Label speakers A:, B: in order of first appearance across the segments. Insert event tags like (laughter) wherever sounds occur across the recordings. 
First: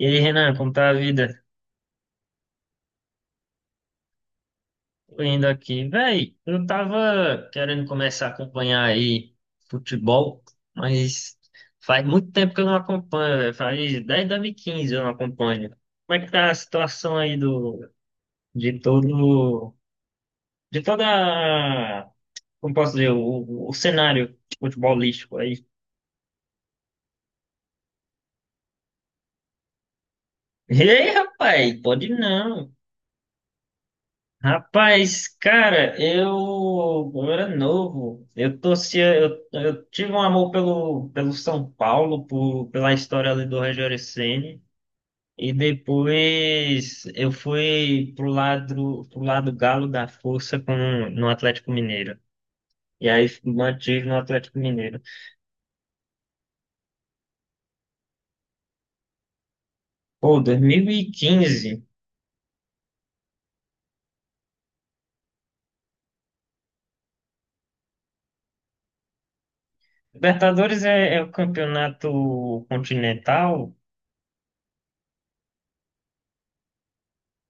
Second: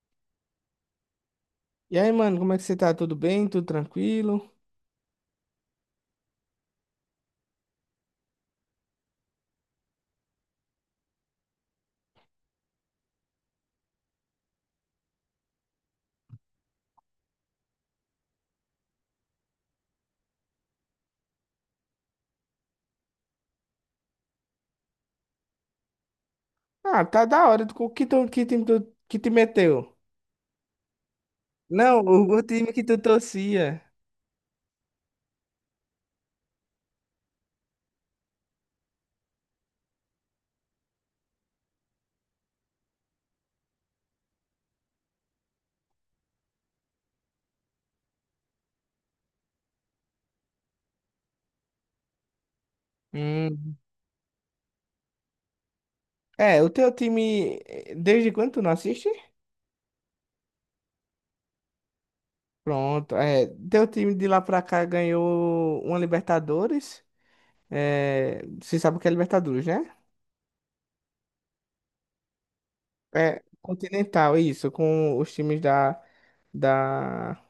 A: E aí, Renan, como tá a vida?
B: E aí, mano, como é que você tá? Tudo bem? Tudo tranquilo?
A: Tô indo aqui. Véi, eu tava querendo começar a acompanhar aí futebol, mas faz muito tempo que eu não acompanho, véi. Faz desde 2015, eu não acompanho. Como é que tá a situação aí do, de todo, de toda, a- como posso dizer, o, o cenário futebolístico aí?
B: Ah, tá da hora. Tu, que time tu, que te meteu?
A: (laughs) Ei, rapaz,
B: Não,
A: pode
B: o time
A: não.
B: que tu torcia.
A: Rapaz, cara, eu era novo. Eu torcia, eu tive um amor pelo São Paulo, pela história ali do Rogério Ceni. E depois eu fui pro lado galo da força com, no Atlético Mineiro. E aí
B: Hum.
A: mantive no Atlético Mineiro.
B: É, o teu time, desde quando tu não assiste?
A: Pô, 2015.
B: Pronto, é, teu time de lá pra cá ganhou uma Libertadores. É, você sabe o que é Libertadores, né?
A: Libertadores é o campeonato
B: É,
A: continental.
B: Continental, isso, da,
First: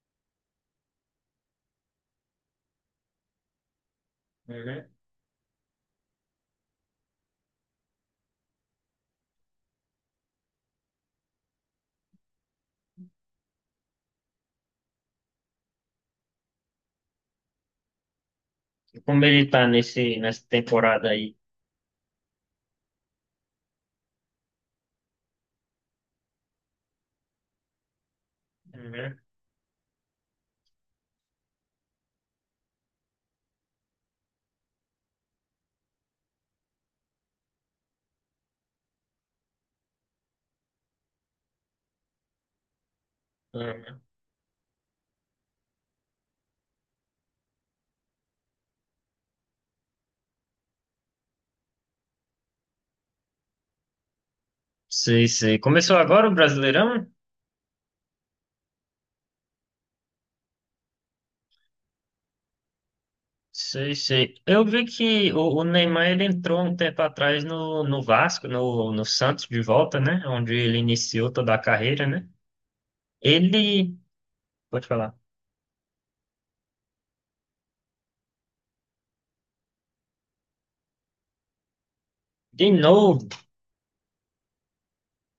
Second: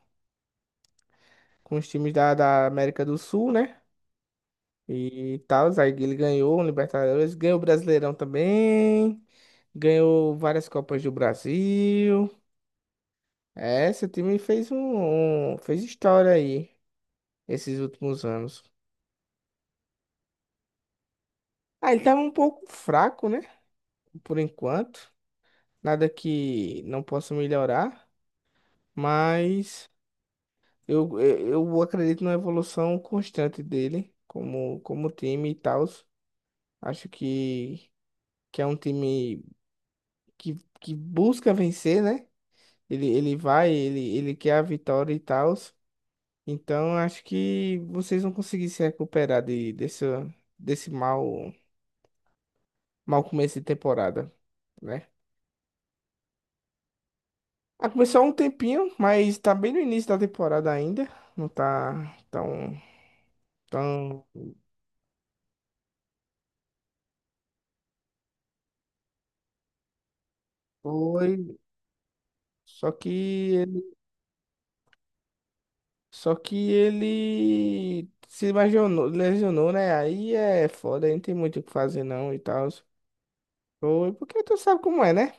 B: com os times da, da América do Sul, né?
A: Uhum.
B: E tal. Aí ele ganhou o Libertadores, ganhou o Brasileirão também, ganhou várias Copas do Brasil. É, seu time fez história aí esses últimos anos.
A: Como ele tá nessa temporada aí?
B: Ah, ele tava um pouco fraco, né? Por enquanto. Nada que não possa melhorar,
A: Uhum.
B: mas eu, eu, eu acredito na evolução constante dele como, como time e tal. Acho que é um time que busca vencer, né?
A: Uhum.
B: Ele quer a vitória e tal. Então, acho que vocês vão conseguir se recuperar desse, desse mau, mau começo de temporada, né?
A: Sei, sei. Começou agora o Brasileirão?
B: Ah, começou há um tempinho, mas tá bem no início da temporada ainda. Não tá tão,
A: Sei,
B: tão
A: sei. Eu vi que o Neymar ele entrou um tempo atrás no Vasco, no Santos de volta, né? Onde ele iniciou toda
B: foi.
A: a carreira, né?
B: Só que ele,
A: Ele, pode falar,
B: só que ele se lesionou, lesionou, né? Aí é foda, aí não tem muito o que fazer não e tal.
A: de novo,
B: Foi porque tu sabe como é, né?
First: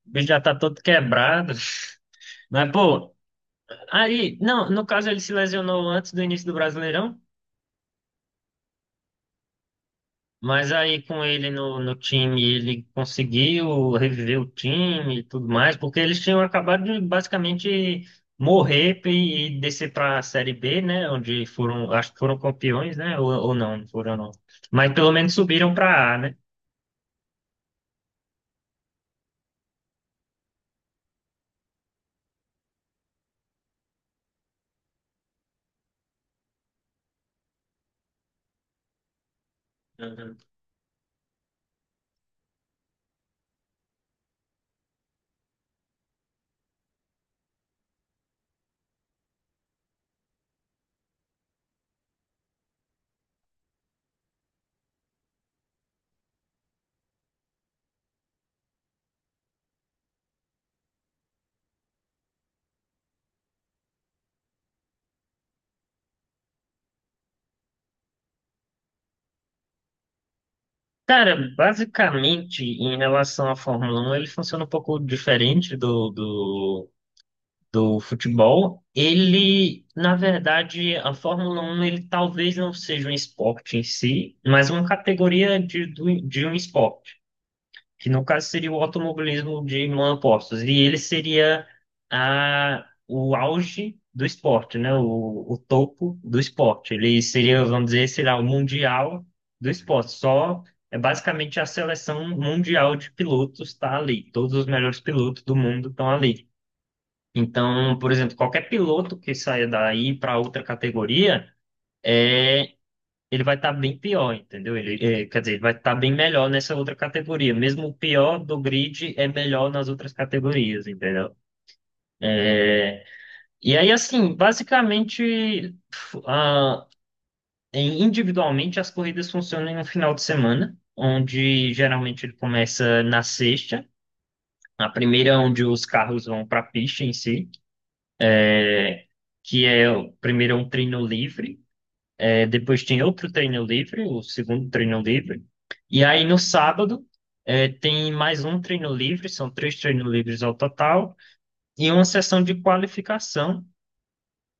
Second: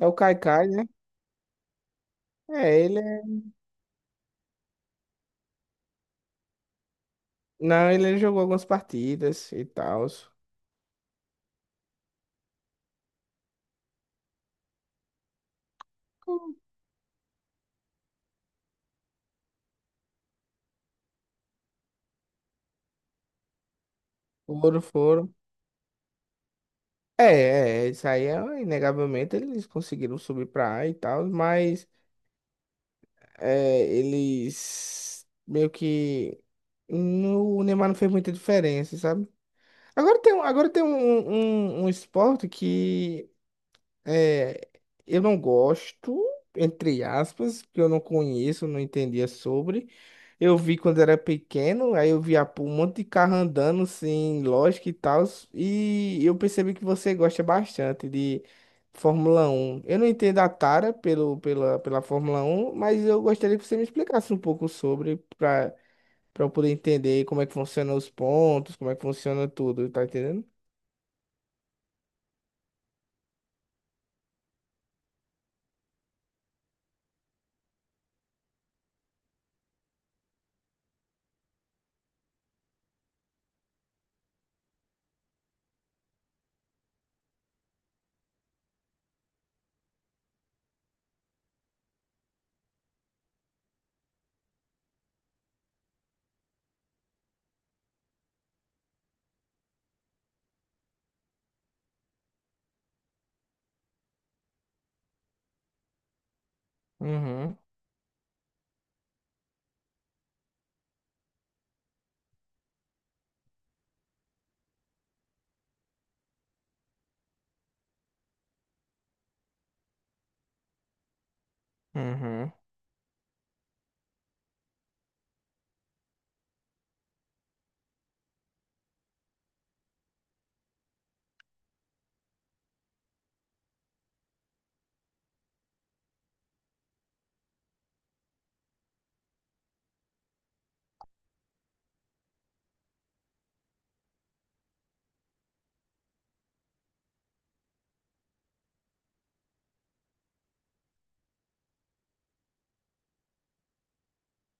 B: É
A: o
B: o
A: bicho já tá
B: Caicai,
A: todo
B: né?
A: quebrado. (laughs) Mas,
B: É, ele
A: pô, aí, não, no caso ele se lesionou antes do início do Brasileirão.
B: Não, ele jogou algumas partidas e tal.
A: Mas aí com ele no time, ele conseguiu reviver o time e tudo mais, porque eles tinham acabado de basicamente morrer e descer para a Série B, né? Onde foram, acho que foram campeões, né? Ou não, não foram não.
B: Foram,
A: Mas pelo menos
B: foram.
A: subiram para A, né?
B: É, isso aí é, inegavelmente eles conseguiram subir pra A e tal, mas é, eles meio que no, o Neymar não fez muita diferença, sabe?
A: Uhum.
B: Agora tem um um esporte que é, eu não gosto, entre aspas, que eu não conheço, não entendia sobre. Eu vi quando era pequeno, aí eu via pô, um monte de carro andando, assim, lógico e tal, e eu percebi que você gosta bastante de Fórmula Um. Eu não entendo a tara pela Fórmula Um, mas eu gostaria que você me explicasse um pouco sobre, para eu poder entender como é que funcionam os pontos, como é que funciona tudo, tá entendendo?
A: Cara, basicamente, em relação à Fórmula 1 ele funciona um pouco diferente do futebol, ele, na verdade, a Fórmula 1 ele talvez não seja um esporte em si, mas uma categoria de um esporte, que no caso seria o automobilismo de monopostos, e ele seria o auge do esporte, né? O topo do esporte. Ele seria, vamos dizer, sei lá, o mundial do esporte. Só... É basicamente a seleção mundial de pilotos está ali. Todos os melhores pilotos do mundo estão ali.
B: Uhum,
A: Então, por exemplo, qualquer piloto que saia daí para outra categoria, é, ele vai estar bem pior, entendeu? Ele, é, quer dizer, ele vai estar bem melhor nessa outra categoria. Mesmo o pior do grid é melhor nas outras categorias, entendeu?
B: uhum,
A: E aí, assim, basicamente, individualmente, as corridas funcionam no final de semana, onde geralmente ele começa na sexta. A primeira é onde os carros vão para a pista em si, que é o primeiro é um treino livre. É, depois tem outro treino livre, o segundo treino livre. E aí no sábado é, tem mais um treino livre, são três treinos livres ao total, e uma sessão de qualificação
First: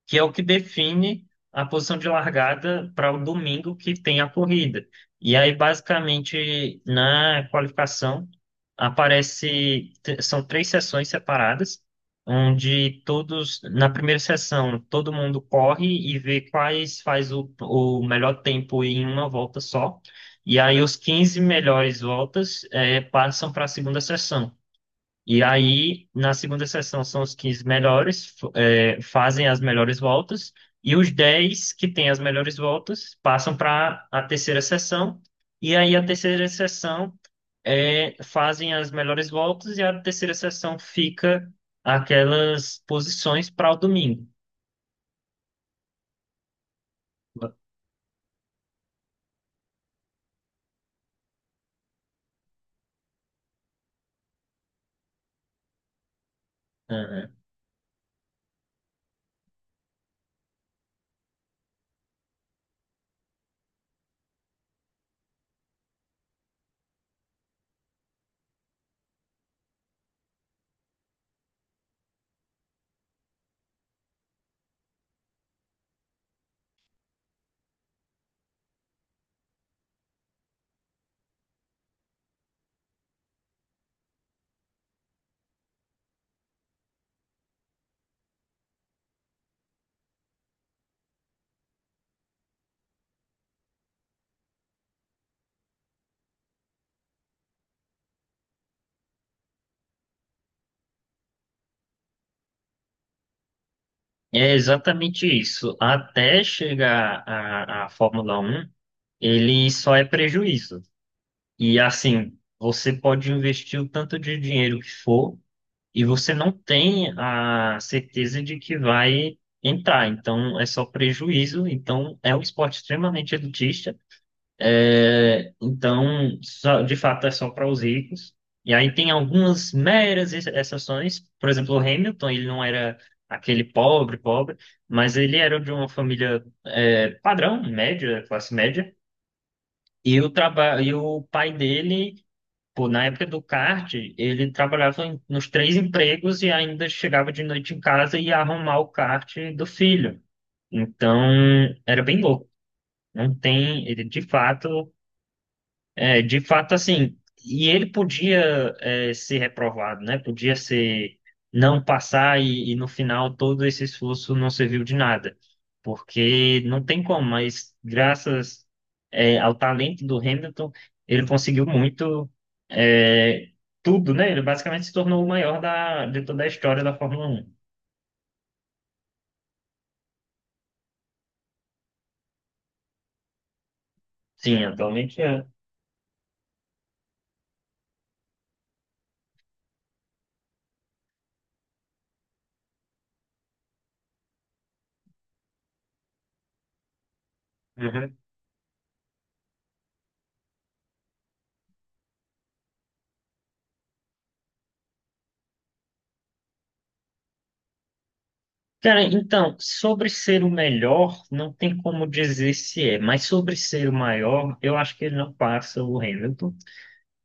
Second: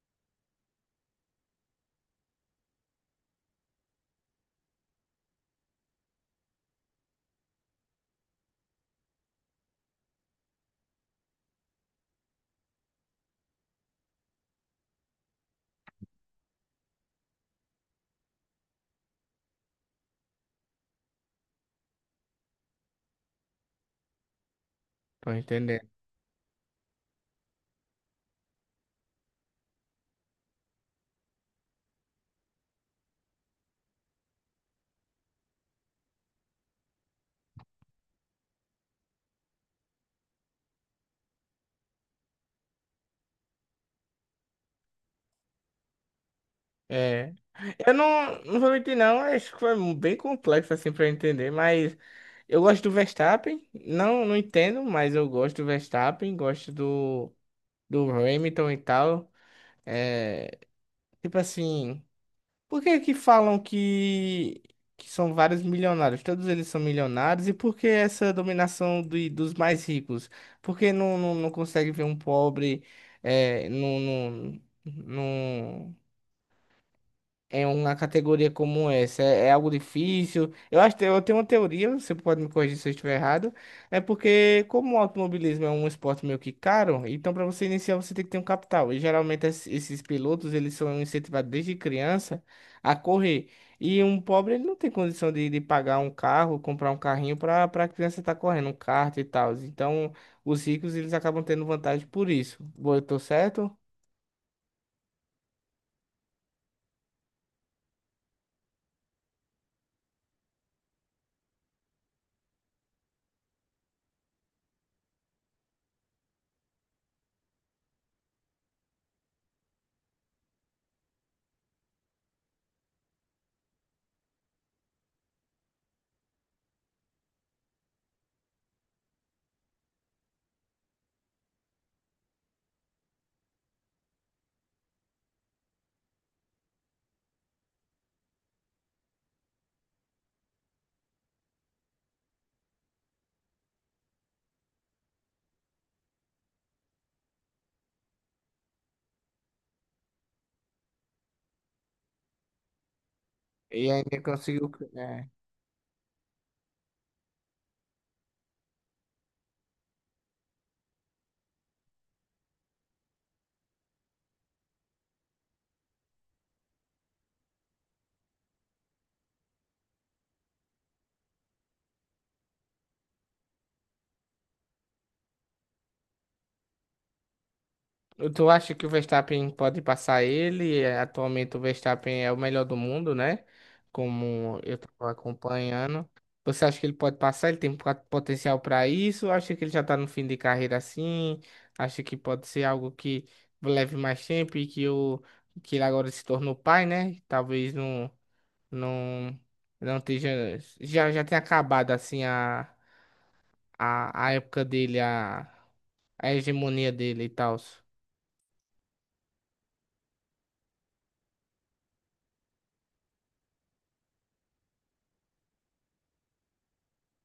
A: que é o que define a posição de largada para o domingo que tem a corrida. E aí, basicamente, na qualificação, aparece, são três sessões separadas, onde todos, na primeira sessão, todo mundo corre e vê quais faz o melhor tempo em uma volta só. E aí, os 15 melhores voltas passam para a segunda sessão.
B: tô
A: E
B: entendendo.
A: aí, na segunda sessão, são os 15 melhores, fazem as melhores voltas, e os 10 que têm as melhores voltas passam para a terceira sessão, e aí a terceira sessão é, fazem as melhores voltas, e a terceira sessão fica aquelas posições para o domingo.
B: É, eu não, não vou mentir não, acho que foi bem complexo assim pra eu entender, mas eu gosto do Verstappen, não, não entendo, mas eu gosto do Verstappen, gosto
A: Aham.
B: do, do Hamilton e tal. É, tipo assim, por que que falam que são vários milionários? Todos eles são milionários, e por que essa dominação do, dos mais ricos? Por que não consegue ver um pobre é, em uma categoria como essa? É, é algo difícil? Eu acho que eu tenho uma teoria, você pode me corrigir se eu estiver errado. É porque, como o automobilismo é um esporte meio que caro, então para você iniciar você tem que ter um capital. E geralmente esses pilotos, eles são incentivados desde criança a correr. E um pobre, ele não tem condição de pagar um carro, comprar um carrinho para a criança estar correndo, um kart e tal. Então, os ricos, eles acabam tendo vantagem por isso. Boa, eu tô certo?
A: É exatamente isso. Até chegar à Fórmula 1, ele só é prejuízo. E assim, você pode investir o tanto de dinheiro que for e você não tem a certeza de que vai entrar. Então, é só prejuízo. Então, é um esporte extremamente elitista. É, então, de fato, é só para os ricos. E aí tem algumas meras exceções. Por exemplo, o Hamilton, ele não era aquele pobre, pobre, mas ele era de uma família, é, padrão, média, classe média. E o trabalho, e o pai dele. Pô, na época do kart, ele trabalhava nos três empregos e ainda chegava de noite em casa e ia arrumar o kart do filho. Então, era bem louco. Não tem,
B: E
A: ele de
B: ainda conseguiu.
A: fato é, de fato, assim, e ele podia é, ser reprovado, né? Podia ser não passar e no final todo esse esforço não serviu de nada, porque não tem como, mas graças é, ao talento do Hamilton, ele conseguiu muito, é, tudo, né? Ele basicamente se tornou o maior da, de toda a história da Fórmula Um.
B: Tu acha que o Verstappen pode passar ele? É, atualmente o Verstappen é o melhor do mundo, né? Como
A: Sim,
B: eu estava
A: atualmente é.
B: acompanhando. Você acha que ele pode passar? Ele tem potencial para isso? Acha que ele já está no fim de carreira assim? Acha que pode ser algo que leve mais tempo e que ele agora se tornou pai, né? Talvez
A: Uhum.
B: não, não esteja. Já tenha acabado assim a época dele, a hegemonia dele e tal.
A: Cara, então, sobre ser o melhor, não tem como dizer se é, mas sobre ser o maior, eu acho que ele não passa o Hamilton,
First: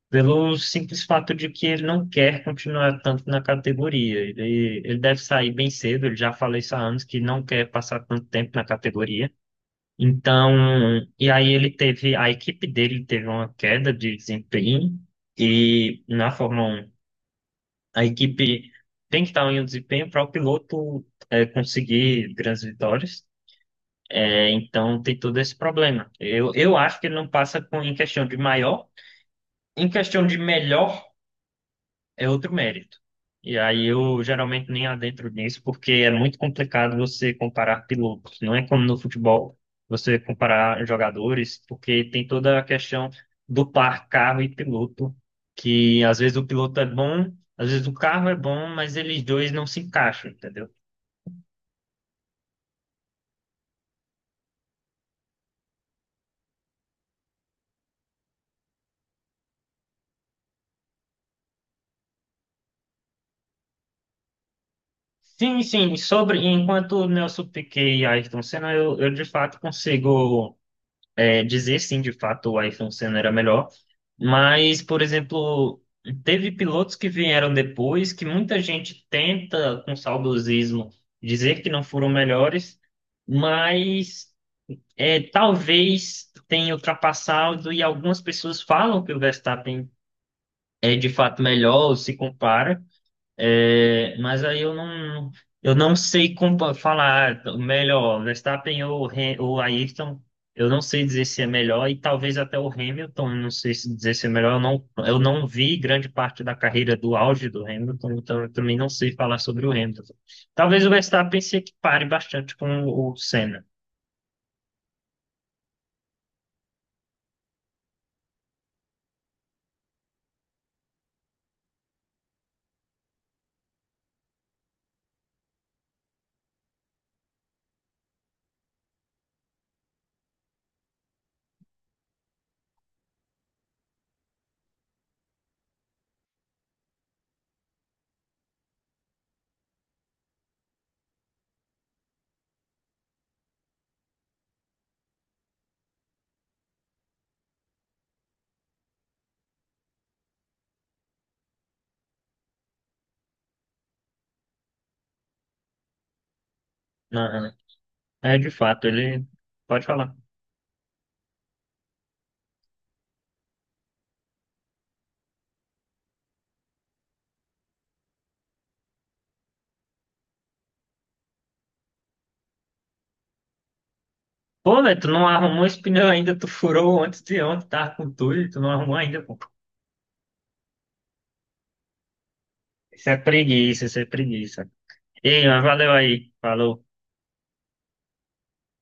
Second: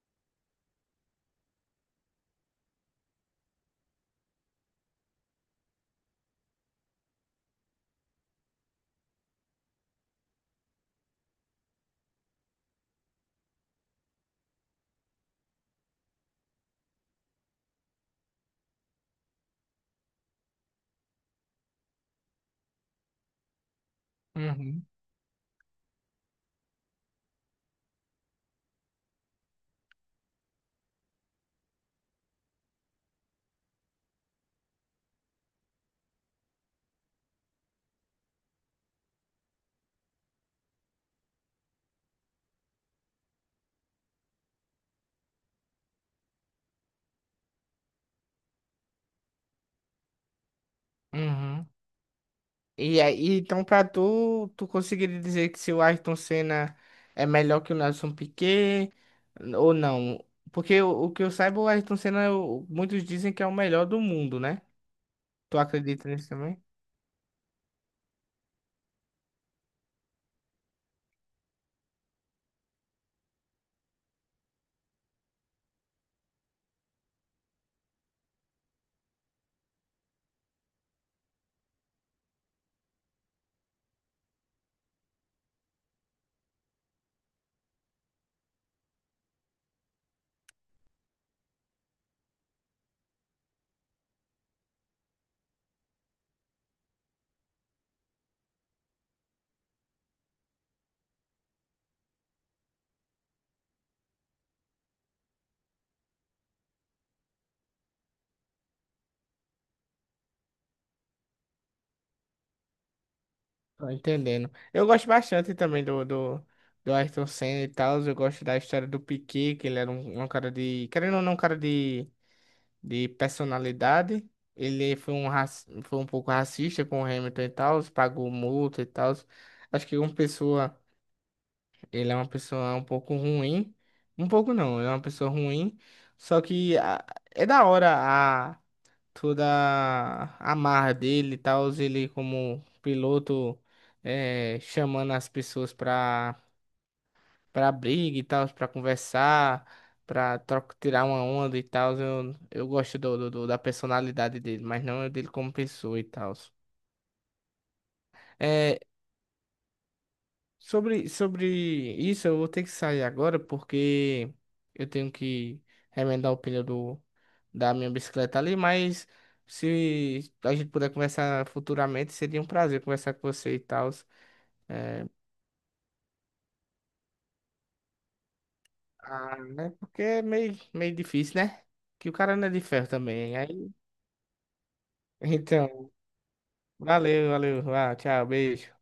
A: pelo simples fato de que ele não quer continuar tanto na categoria. Ele deve sair bem cedo, ele já falou isso há anos, que não quer passar tanto tempo na categoria. Então, e aí ele teve, a equipe dele teve uma queda de desempenho, e na Fórmula 1, a equipe tem que estar em um desempenho para o piloto conseguir grandes vitórias. É,
B: Uhum.
A: então tem todo esse problema. Eu acho que ele não passa com, em questão de maior, em questão de melhor é outro mérito. E aí eu geralmente nem adentro nisso, porque é muito complicado você comparar pilotos. Não é como no futebol, você comparar jogadores, porque tem toda a questão do par carro e piloto, que às vezes o piloto é bom, às vezes o carro é bom, mas eles dois não se encaixam, entendeu?
B: Uhum. E aí, então, tu conseguiria dizer que se o Ayrton Senna é melhor que o Nelson Piquet ou não? Porque o que eu saiba, o Ayrton Senna, muitos dizem que é o melhor do mundo, né? Tu
A: Sim, sim,
B: acredita nisso
A: sobre
B: também?
A: enquanto o Nelson Piquet e Ayrton Senna, eu de fato consigo é, dizer sim, de fato o Ayrton Senna era melhor, mas, por exemplo, teve pilotos que vieram depois que muita gente tenta, com saudosismo, dizer que não foram melhores, mas é, talvez tenha ultrapassado e algumas pessoas falam que o Verstappen é de fato melhor, ou se compara. É, mas aí eu não sei como falar melhor, Verstappen ou ou Ayrton, eu não sei dizer se é melhor, e talvez até o Hamilton, eu não sei se dizer se é melhor, eu não vi grande parte da carreira do auge do Hamilton, então eu também não sei falar sobre o Hamilton. Talvez o Verstappen se equipare bastante com o Senna.
B: Tô entendendo. Eu gosto bastante também do Ayrton Senna e tal. Eu gosto da história do Piquet, que ele era um cara de. Querendo ou não, um cara de personalidade. Ele foi um foi um pouco racista com o Hamilton e tal, pagou multa e tal. Acho que uma pessoa. Ele é uma pessoa um pouco ruim. Um pouco não, ele é uma pessoa ruim. Só que a- é da hora a toda a marra dele e tal, ele como piloto é, chamando as pessoas pra, pra briga e tal, pra conversar, pra troca, tirar uma onda e tal. Eu gosto do, da personalidade dele, mas não é dele como pessoa e tal.
A: Aham. É, de
B: É,
A: fato, ele pode falar.
B: sobre, sobre isso, eu vou ter que sair agora porque eu tenho que remendar o pneu do, da minha bicicleta ali, mas se a gente puder conversar futuramente, seria um prazer conversar com você e tal.
A: Pô, velho,
B: É,
A: tu não arrumou esse pneu ainda, tu furou antes de ontem, tá com tudo, e tu não arrumou ainda, pô.
B: ah, né? Porque é meio, meio difícil, né? Que o cara não é de ferro
A: Isso é
B: também. Aí,
A: preguiça, isso é preguiça. Ei, mas
B: então,
A: valeu aí. Falou.
B: valeu, valeu. Ah, tchau, beijo.